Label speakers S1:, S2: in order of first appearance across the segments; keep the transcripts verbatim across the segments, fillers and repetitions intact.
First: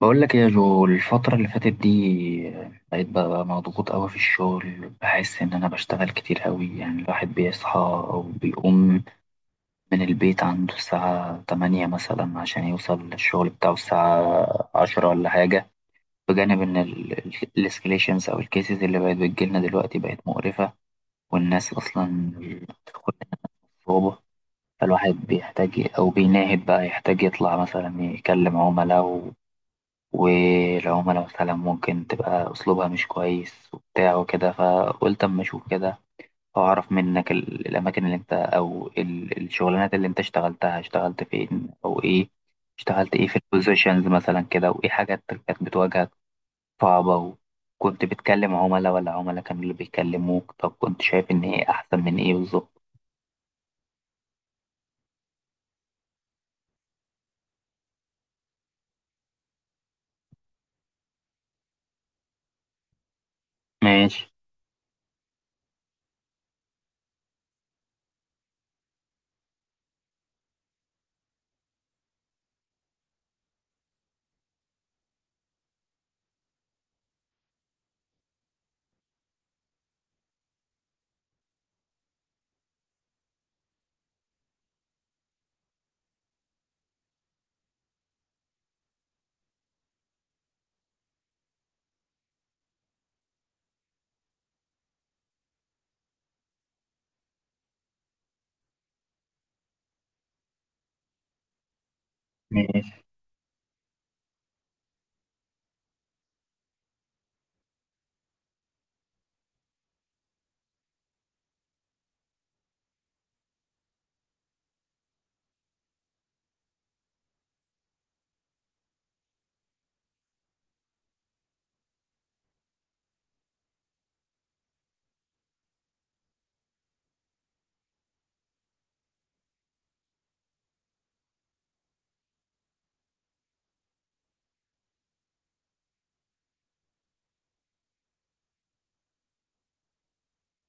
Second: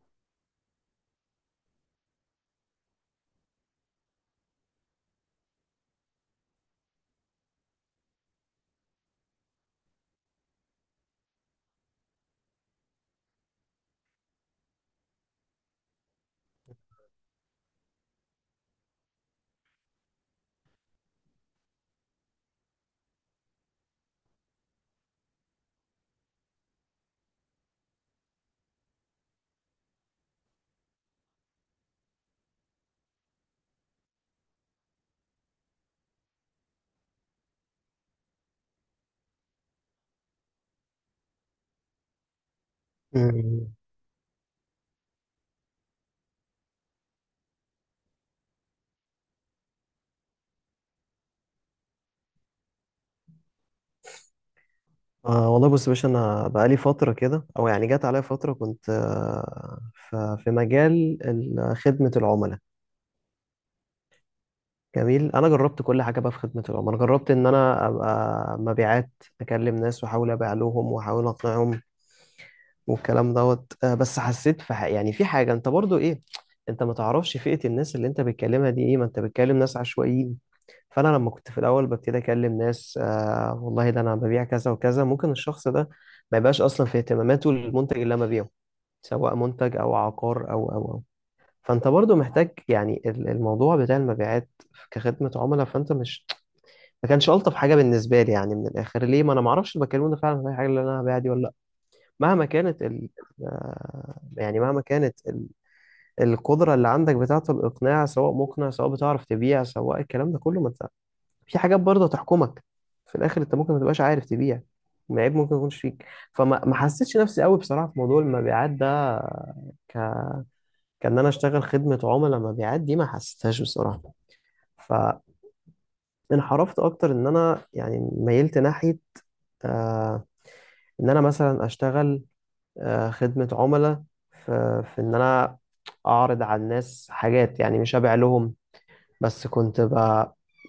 S1: بقول لك إيه يا جو؟ الفترة اللي فاتت دي بقيت بقى مضغوط قوي في الشغل، بحس إن أنا بشتغل كتير قوي. يعني الواحد بيصحى أو بيقوم من البيت عنده الساعة تمانية مثلا عشان يوصل للشغل بتاعه الساعة عشرة ولا حاجة، بجانب إن الاسكليشنز أو الكيسز اللي بقت بتجيلنا دلوقتي بقت مقرفة، والناس أصلا بتدخل الصعوبة. فالواحد بيحتاج أو بيناهد بقى يحتاج يطلع مثلا يكلم عملاء، والعملاء مثلا ممكن تبقى أسلوبها مش كويس وبتاع وكده. فقلت أما أشوف كده، وأعرف منك ال- الأماكن اللي أنت، أو ال- الشغلانات اللي أنت اشتغلتها، اشتغلت فين أو إيه، اشتغلت إيه في
S2: مم.
S1: البوزيشنز مثلا كده، وإيه حاجات كانت بتواجهك صعبة؟ وكنت بتكلم عملاء ولا عملاء كانوا اللي بيكلموك؟ طب كنت شايف إن إيه أحسن من إيه بالظبط؟
S2: آه والله بص يا باشا، انا بقالي فتره كده، او يعني جت عليا فتره كنت آه ف- في مجال ال- خدمه العملاء.
S1: ماشي.
S2: جميل، انا جربت كل حاجه بقى في خدمه العملاء. جربت ان انا ابقى مبيعات، اكلم ناس واحاول ابيع لهم واحاول اقنعهم والكلام دوت. آه بس حسيت في ح- يعني في حاجه، انت برضو ايه، انت ما تعرفش فئه الناس اللي انت بتكلمها دي ايه، ما انت بتكلم ناس عشوائيين. فانا لما كنت في الاول ببتدي اكلم ناس، آه والله ده انا ببيع كذا وكذا، ممكن الشخص ده ما يبقاش اصلا في اهتماماته المنتج اللي انا ببيعه، سواء منتج او عقار او او او. فانت برضو محتاج يعني ال- الموضوع بتاع المبيعات كخدمة عملاء، فانت مش ما كانش الطف حاجة بالنسبة لي. يعني من الاخر، ليه؟ ما انا ما اعرفش البكالوريوس ده فعلا هي حاجة اللي انا هبيعها دي ولا لا. مهما كانت ال... آه، يعني مهما كانت ال... القدرة اللي عندك بتاعة الاقناع، سواء مقنع، سواء بتعرف تبيع، سواء الكلام ده كله، ما انت في حاجات برضه هتحكمك في الاخر. انت ممكن ما تبقاش عارف تبيع، معيب ممكن ما يكونش فيك. فما ما حسيتش نفسي قوي بصراحه في موضوع المبيعات ده. ك... كان انا اشتغل خدمه عملاء، مبيعات دي ما حسيتهاش بصراحه. فانحرفت اكتر ان انا يعني ميلت ناحيه، آه ان انا مثلا اشتغل آه خدمه عملاء، في في ان انا اعرض على الناس حاجات، يعني مش ابيع لهم. بس كنت ب...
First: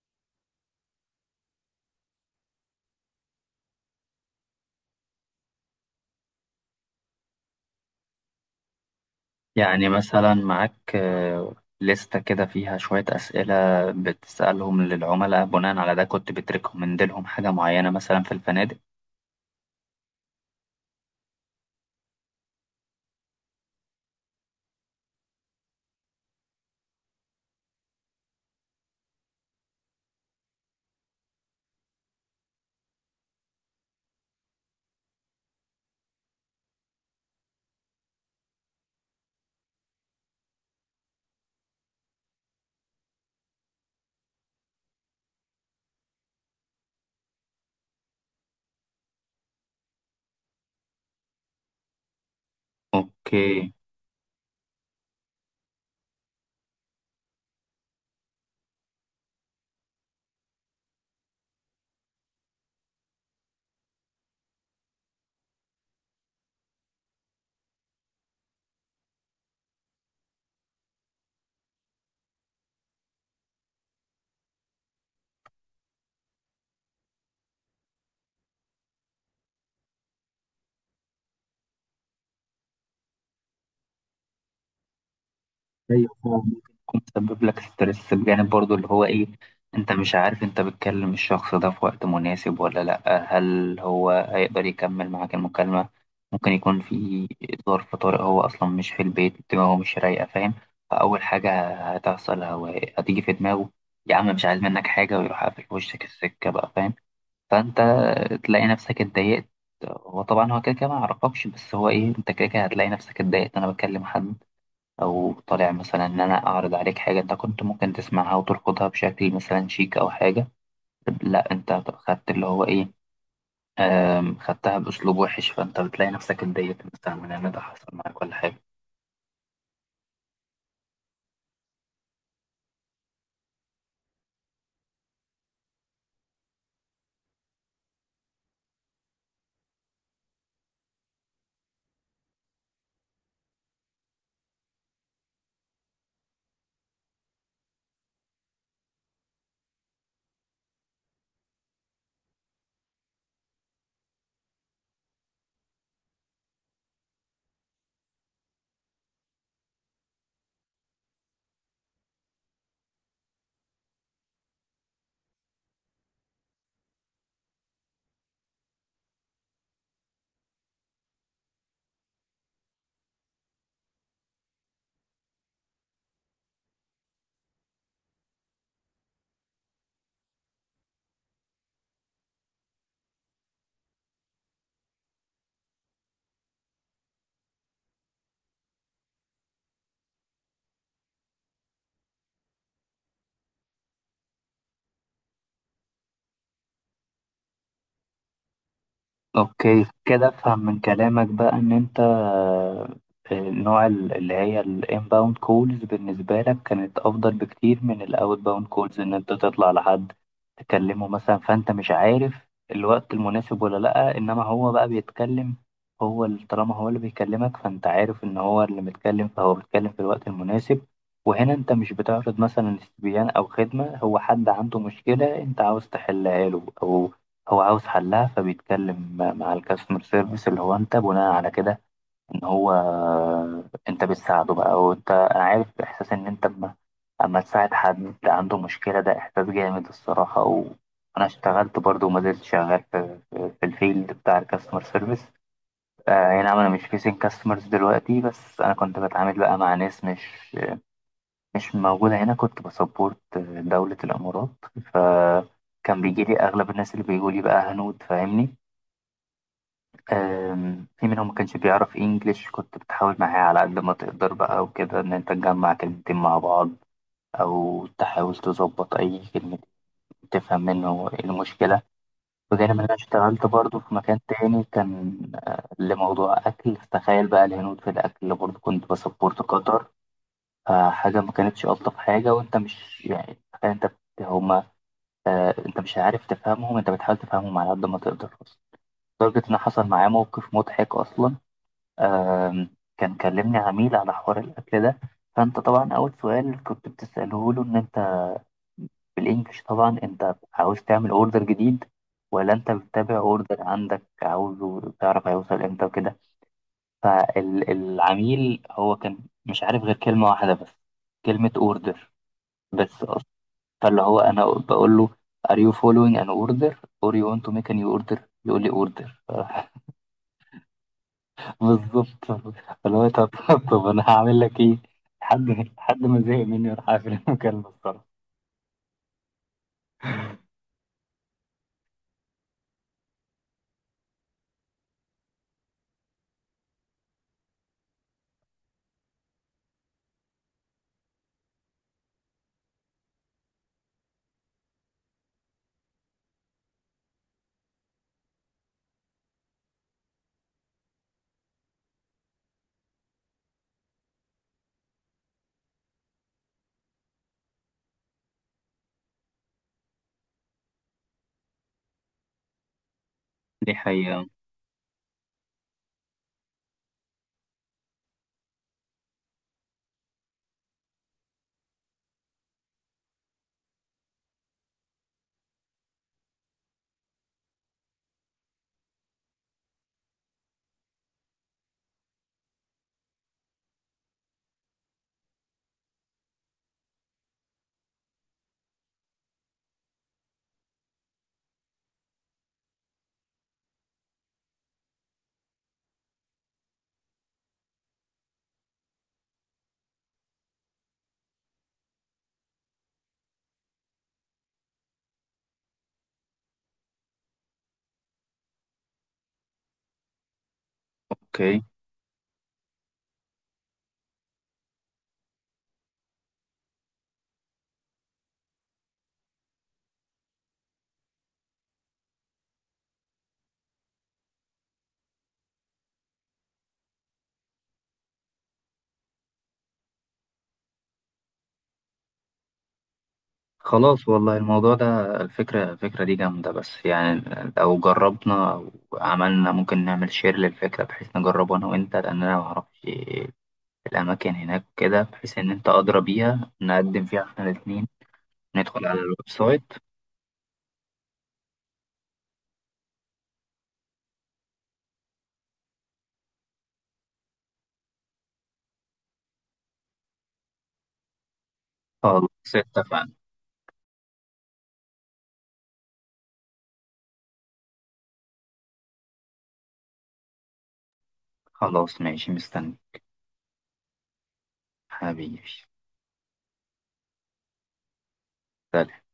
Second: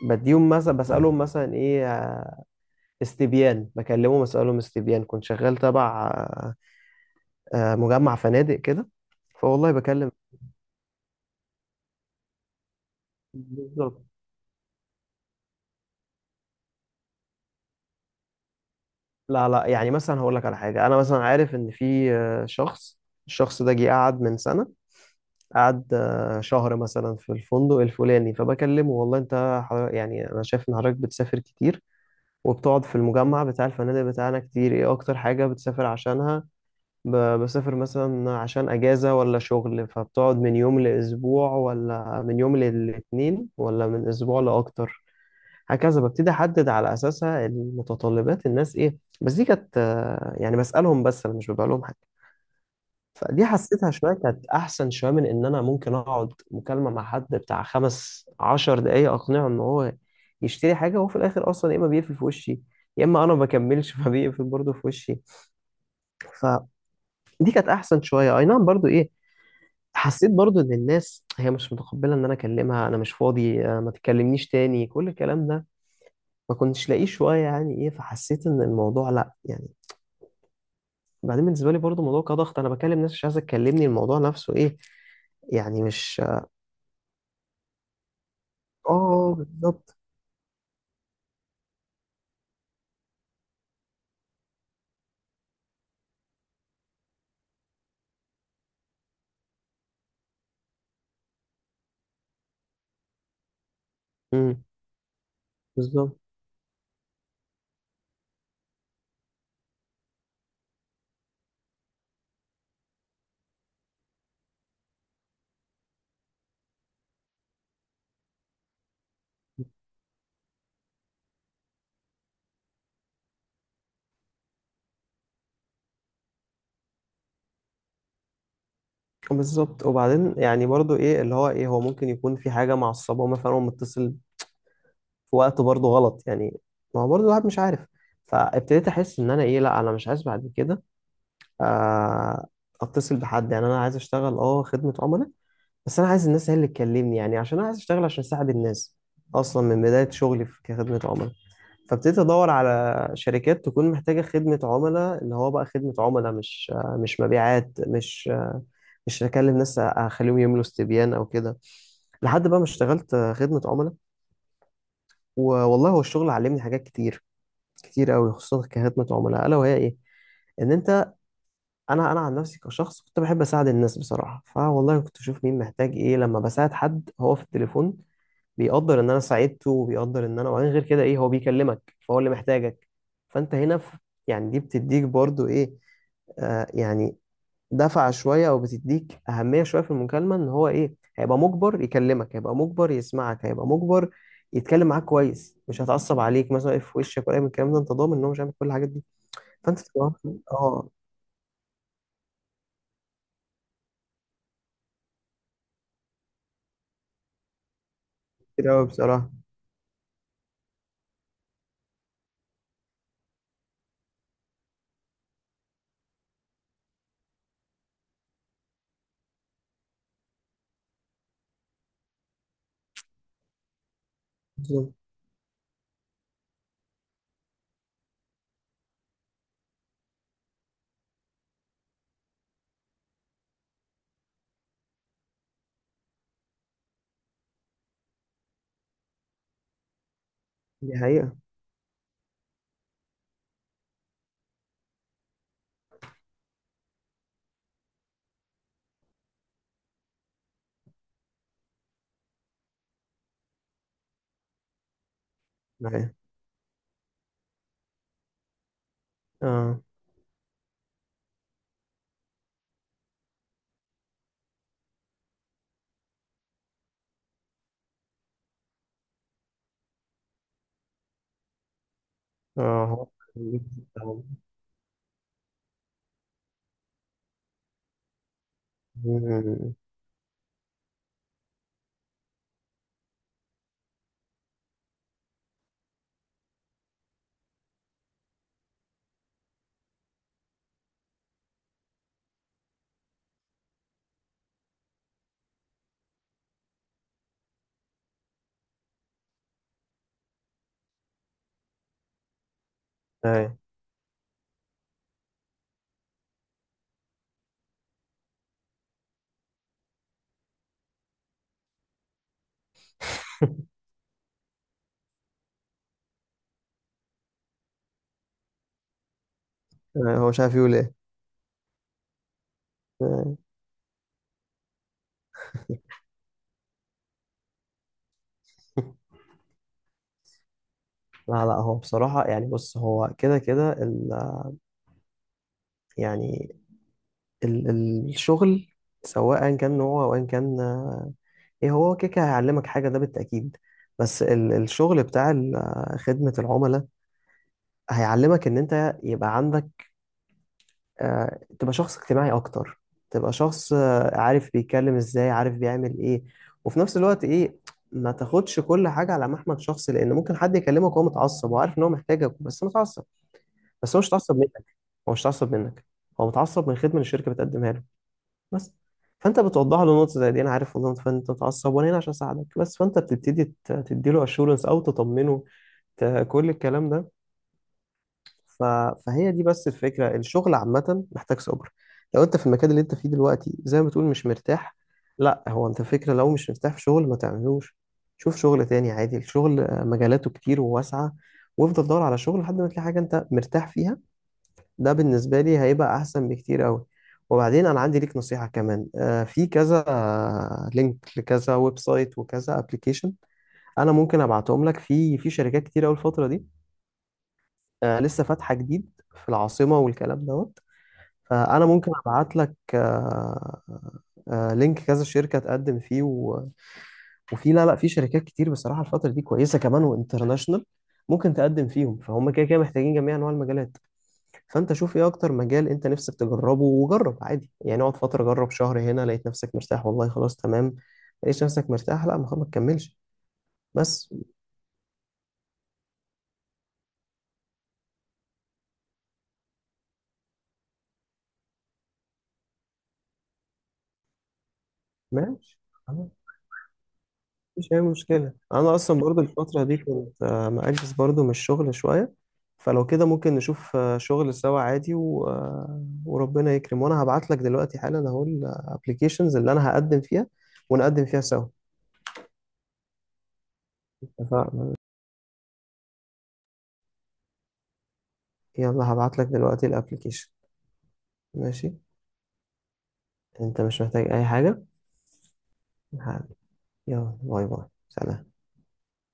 S2: بديهم مثلا، بسالهم مثلا ايه، استبيان. بكلمه بسألهم استبيان. كنت شغال تبع آه، آه، مجمع فنادق كده. فوالله
S1: يعني
S2: بكلم.
S1: مثلا معاك آه، لستة كده فيها شوية أسئلة
S2: بالظبط.
S1: بتسألهم للعملاء، بناء على ده كنت بتريكومند لهم حاجة معينة مثلا في الفنادق؟
S2: لا لا، يعني مثلا هقول لك على حاجة، أنا مثلا عارف إن في آه، شخص، الشخص ده جه قعد من سنة، قعد آه، شهر مثلا في الفندق الفلاني. فبكلمه والله أنت حضر- يعني أنا شايف إن حضرتك بتسافر كتير وبتقعد في المجمع بتاع الفنادق بتاعنا كتير. إيه أكتر حاجة بتسافر عشانها؟ ب- بسافر مثلا عشان اجازة ولا شغل؟ فبتقعد من يوم لاسبوع، ولا من يوم للاتنين، ولا من اسبوع لاكتر؟ هكذا ببتدي احدد على اساسها المتطلبات الناس ايه. بس دي كانت آه، يعني بسألهم بس، انا مش ببقى لهم حاجة. فدي
S1: أوكي.
S2: حسيتها شوية، كانت احسن شوية من ان انا ممكن اقعد مكالمة مع حد بتاع خمس عشر دقايق اقنعه ان هو يشتري حاجة، وهو في الاخر اصلا يا اما بيقفل في وشي، يا اما انا ما بكملش فبيقفل برضه في وشي. فدي كانت احسن شويه. اي نعم، برضو ايه، حسيت برضو ان الناس هي مش متقبله ان انا اكلمها. انا مش فاضي، آه، ما تكلمنيش تاني، كل الكلام ده ما كنتش لاقيه شويه، يعني ايه. فحسيت ان الموضوع لا، يعني بعدين بالنسبه لي برضو الموضوع كضغط، انا بكلم ناس مش عايزه تكلمني، الموضوع نفسه ايه، يعني
S1: ايوه،
S2: مش.
S1: هو ممكن يكون مسبب لك ستريس، بجانب برضو اللي هو ايه،
S2: اه،
S1: انت
S2: بالظبط.
S1: مش عارف انت بتكلم الشخص ده في وقت مناسب ولا لا، هل هو هيقدر يكمل معاك المكالمة؟ ممكن يكون في ظرف طارئ، هو اصلا مش في البيت، دماغه مش رايقة، فاهم؟ فاول حاجة هتحصل، هو هتيجي في دماغه يا عم مش عايز
S2: امم،
S1: منك حاجة، ويروح قافل في وشك
S2: بالظبط.
S1: السكة بقى، فاهم؟ فانت تلاقي نفسك اتضايقت. هو طبعا هو كده كده ما يعرفكش، بس هو ايه، انت كده كده هتلاقي نفسك اتضايقت. انا بكلم حد او طالع مثلا ان انا اعرض عليك حاجه، انت كنت ممكن تسمعها وترفضها بشكل مثلا شيك او حاجه، لا انت خدت اللي هو ايه، آم، خدتها باسلوب وحش، فانت بتلاقي نفسك اتضايقت مثلا من ان ده حصل معاك ولا حاجه.
S2: بالظبط، وبعدين يعني برضو ايه اللي هو ايه، هو ممكن يكون في حاجه معصبه، مثلا هو متصل في وقت برضو غلط يعني. ما هو برضو الواحد مش عارف. فابتديت احس ان انا ايه، لا انا مش عايز بعد كده آه، اتصل بحد. يعني انا عايز اشتغل اه خدمة عملاء، بس انا عايز الناس هي اللي تكلمني، يعني عشان انا عايز اشتغل عشان اساعد الناس اصلا من بداية شغلي في كخدمة عملاء. فابتديت ادور على شركات تكون محتاجة خدمة عملاء، اللي هو بقى خدمة عملاء مش آه، مش مبيعات، مش آه، مش هكلم ناس اخليهم يملوا استبيان او كده، لحد بقى ما اشتغلت آه، خدمة عملاء. والله هو الشغل علمني حاجات كتير كتير قوي، خصوصا كخدمة عملاء، الا وهي ايه، ان انت، انا انا عن نفسي كشخص كنت بحب اساعد الناس بصراحه. فوالله كنت اشوف مين محتاج ايه، لما بساعد حد هو في التليفون بيقدر ان انا ساعدته، وبيقدر ان انا، وبعدين غير كده ايه، هو بيكلمك فهو اللي محتاجك. فانت هنا في، يعني دي بتديك برضو ايه، آه يعني دفعه شويه، او بتديك اهميه شويه في المكالمه ان هو ايه. هيبقى مجبر يكلمك، هيبقى مجبر يسمعك، هيبقى مجبر يتكلم معاك كويس، مش هتعصب عليك مثلا يقف في وشك ولا أي من الكلام ده. انت ضامن ان هو مش هيعمل كل الحاجات دي، فانت
S1: اوكي،
S2: تبقى
S1: كده افهم من
S2: اه.
S1: كلامك بقى ان انت، آه، النوع ال- اللي هي الانباوند كولز بالنسبة لك كانت افضل بكتير من الاوت باوند
S2: كتير قوي
S1: كولز ان انت
S2: بصراحه.
S1: تطلع لحد تكلمه مثلا، فانت مش عارف الوقت المناسب ولا لا. انما هو بقى بيتكلم، هو ال- طالما هو اللي بيكلمك فانت عارف ان هو اللي متكلم، فهو بيتكلم في الوقت المناسب. وهنا انت مش بتعرض مثلا استبيان او خدمة، هو حد عنده مشكلة انت عاوز تحلها له، او هو عاوز حلها فبيتكلم مع الكاستمر سيرفيس اللي هو انت، بناء على كده ان هو، انت بتساعده بقى. او انت، انا عارف احساس ان انت اما، اما تساعد حد عنده مشكلة، ده احساس جامد الصراحة.
S2: دي
S1: وانا
S2: حقيقة.
S1: اشتغلت برضو وما زلت شغال في, في في الفيلد بتاع الكاستمر سيرفيس. آه نعم، انا مش فيسين كاستمرز دلوقتي، بس انا كنت بتعامل بقى مع ناس مش مش موجودة هنا، كنت بسبورت دولة الامارات. ف كان
S2: معايا.
S1: بيجي لي اغلب الناس اللي بيقولي بقى هنود، فاهمني؟
S2: اه
S1: آم، في منهم ما كانش بيعرف انجليش، كنت بتحاول معاه على قد ما تقدر بقى وكده، ان انت تجمع كلمتين مع بعض او تحاول تظبط اي كلمة تفهم منه إيه المشكلة. وغير ان
S2: اه
S1: انا
S2: هو
S1: اشتغلت برضه في مكان تاني كان آه، لموضوع اكل. تخيل بقى الهنود في الاكل! برضه كنت بسبورت
S2: مم.
S1: قطر، فحاجة ما كانتش الطف حاجة. وانت مش يعني، تخيل انت بت- هما، آه، انت مش عارف تفهمهم، انت بتحاول تفهمهم على قد ما تقدر اصلا. لدرجة ان حصل معايا موقف مضحك اصلا. آم، كان كلمني عميل على حوار الأكل ده، فأنت طبعا أول سؤال كنت بتسأله له، إن أنت بالإنجلش طبعا، أنت عاوز تعمل أوردر جديد ولا أنت بتتابع
S2: أيوة.
S1: أوردر عندك عاوزه تعرف هيوصل إمتى وكده. فالعميل هو كان مش عارف غير كلمة واحدة بس، كلمة أوردر بس أصلا. فاللي هو أنا بقول له Are you following an order or you want to make a new order؟ يقول لي order.
S2: آه، هو مش عارف يقول ايه.
S1: بالظبط. فاللي هو طب
S2: أيوة.
S1: طب انا هعمل لك ايه؟ لحد لحد ما زهق مني وراح قافل المكالمه الصراحه.
S2: لا لا، هو بصراحة يعني، بص، هو كده كده ال- يعني ال ال- الشغل سواء كان نوعه أو أيا كان، آه، ايه هو كده كده هيعلمك حاجة، ده بالتأكيد. بس ال الشغل بتاع ال- آه، خدمة العملاء، هيعلمك ان انت يبقى عندك آه، تبقى شخص اجتماعي اكتر، تبقى شخص آه، عارف بيتكلم ازاي عارف بيعمل ايه. وفي نفس الوقت ايه، ما تاخدش كل حاجه على محمل شخصي، لان ممكن حد يكلمك وهو متعصب، وعارف ان هو محتاجك بس متعصب.
S1: دي
S2: بس هو مش
S1: حقيقة.
S2: متعصب منك، هو مش متعصب منك، هو متعصب من الخدمه اللي الشركه بتقدمها له بس. فانت بتوضح له نقطه زي دي: انا عارف والله إن انت متعصب، وانا هنا عشان اساعدك بس. فانت بتبتدي تدي له اشورنس او تطمنه، ت- كل الكلام ده. ف... فهي دي بس الفكرة، الشغل عامة محتاج صبر. لو انت في المكان اللي انت فيه دلوقتي زي ما بتقول مش مرتاح، لا، هو انت فكرة لو مش مرتاح في شغل ما تعملوش. شوف شغل تاني عادي، الشغل آه، مجالاته كتير وواسعة، وافضل دور على شغل لحد ما تلاقي حاجة انت مرتاح فيها. ده بالنسبة لي هيبقى احسن بكتير قوي. وبعدين انا عندي ليك نصيحة كمان، آه، في كذا آه، لينك لكذا ويب سايت وكذا ابلكيشن، انا ممكن ابعتهم لك. في في شركات كتير قوي الفترة دي آه، لسه فاتحة جديد في العاصمة والكلام دوت.
S1: اوكي،
S2: فأنا ممكن أبعت لك آه، آه، لينك كذا شركة تقدم فيه و... وفي، لا لا، في شركات كتير بصراحة الفترة دي كويسة كمان وانترناشونال، ممكن تقدم فيهم، فهم كده كده محتاجين جميع أنواع المجالات. فأنت شوف إيه أكتر مجال أنت نفسك تجربه وجرب عادي، يعني اقعد فترة، جرب شهر هنا، لقيت نفسك مرتاح والله خلاص تمام، لقيت نفسك مرتاح لا، ما خلاص ما تكملش.
S1: خلاص
S2: بس.
S1: والله الموضوع ده، الفكرة الفكرة دي جامدة، بس يعني لو جربنا او عملنا، ممكن نعمل شير للفكرة بحيث نجربه انا وانت، لان انا معرفش الاماكن هناك كده، بحيث ان
S2: ماشي،
S1: انت ادرى بيها نقدم فيها احنا
S2: مش أي
S1: الاتنين.
S2: مشكلة، أنا
S1: ندخل
S2: أصلا
S1: على الويب
S2: برضو الفترة
S1: سايت.
S2: دي كنت آه، مأجز برضو من الشغل شوية. فلو كده ممكن نشوف آه، شغل سوا عادي، و... آه، وربنا يكرم. وأنا هبعت لك دلوقتي حالا أهو الأبليكيشنز اللي أنا هقدم فيها، ونقدم فيها سوا.
S1: خلاص، اتفقنا.
S2: اتفقنا. يلا هبعت لك دلوقتي الأبليكيشن. ماشي.
S1: خلاص ماشي، مستني
S2: أنت مش محتاج أي حاجة؟
S1: حبيبي.
S2: ه- يلا، باي باي، سلام.
S1: سلام.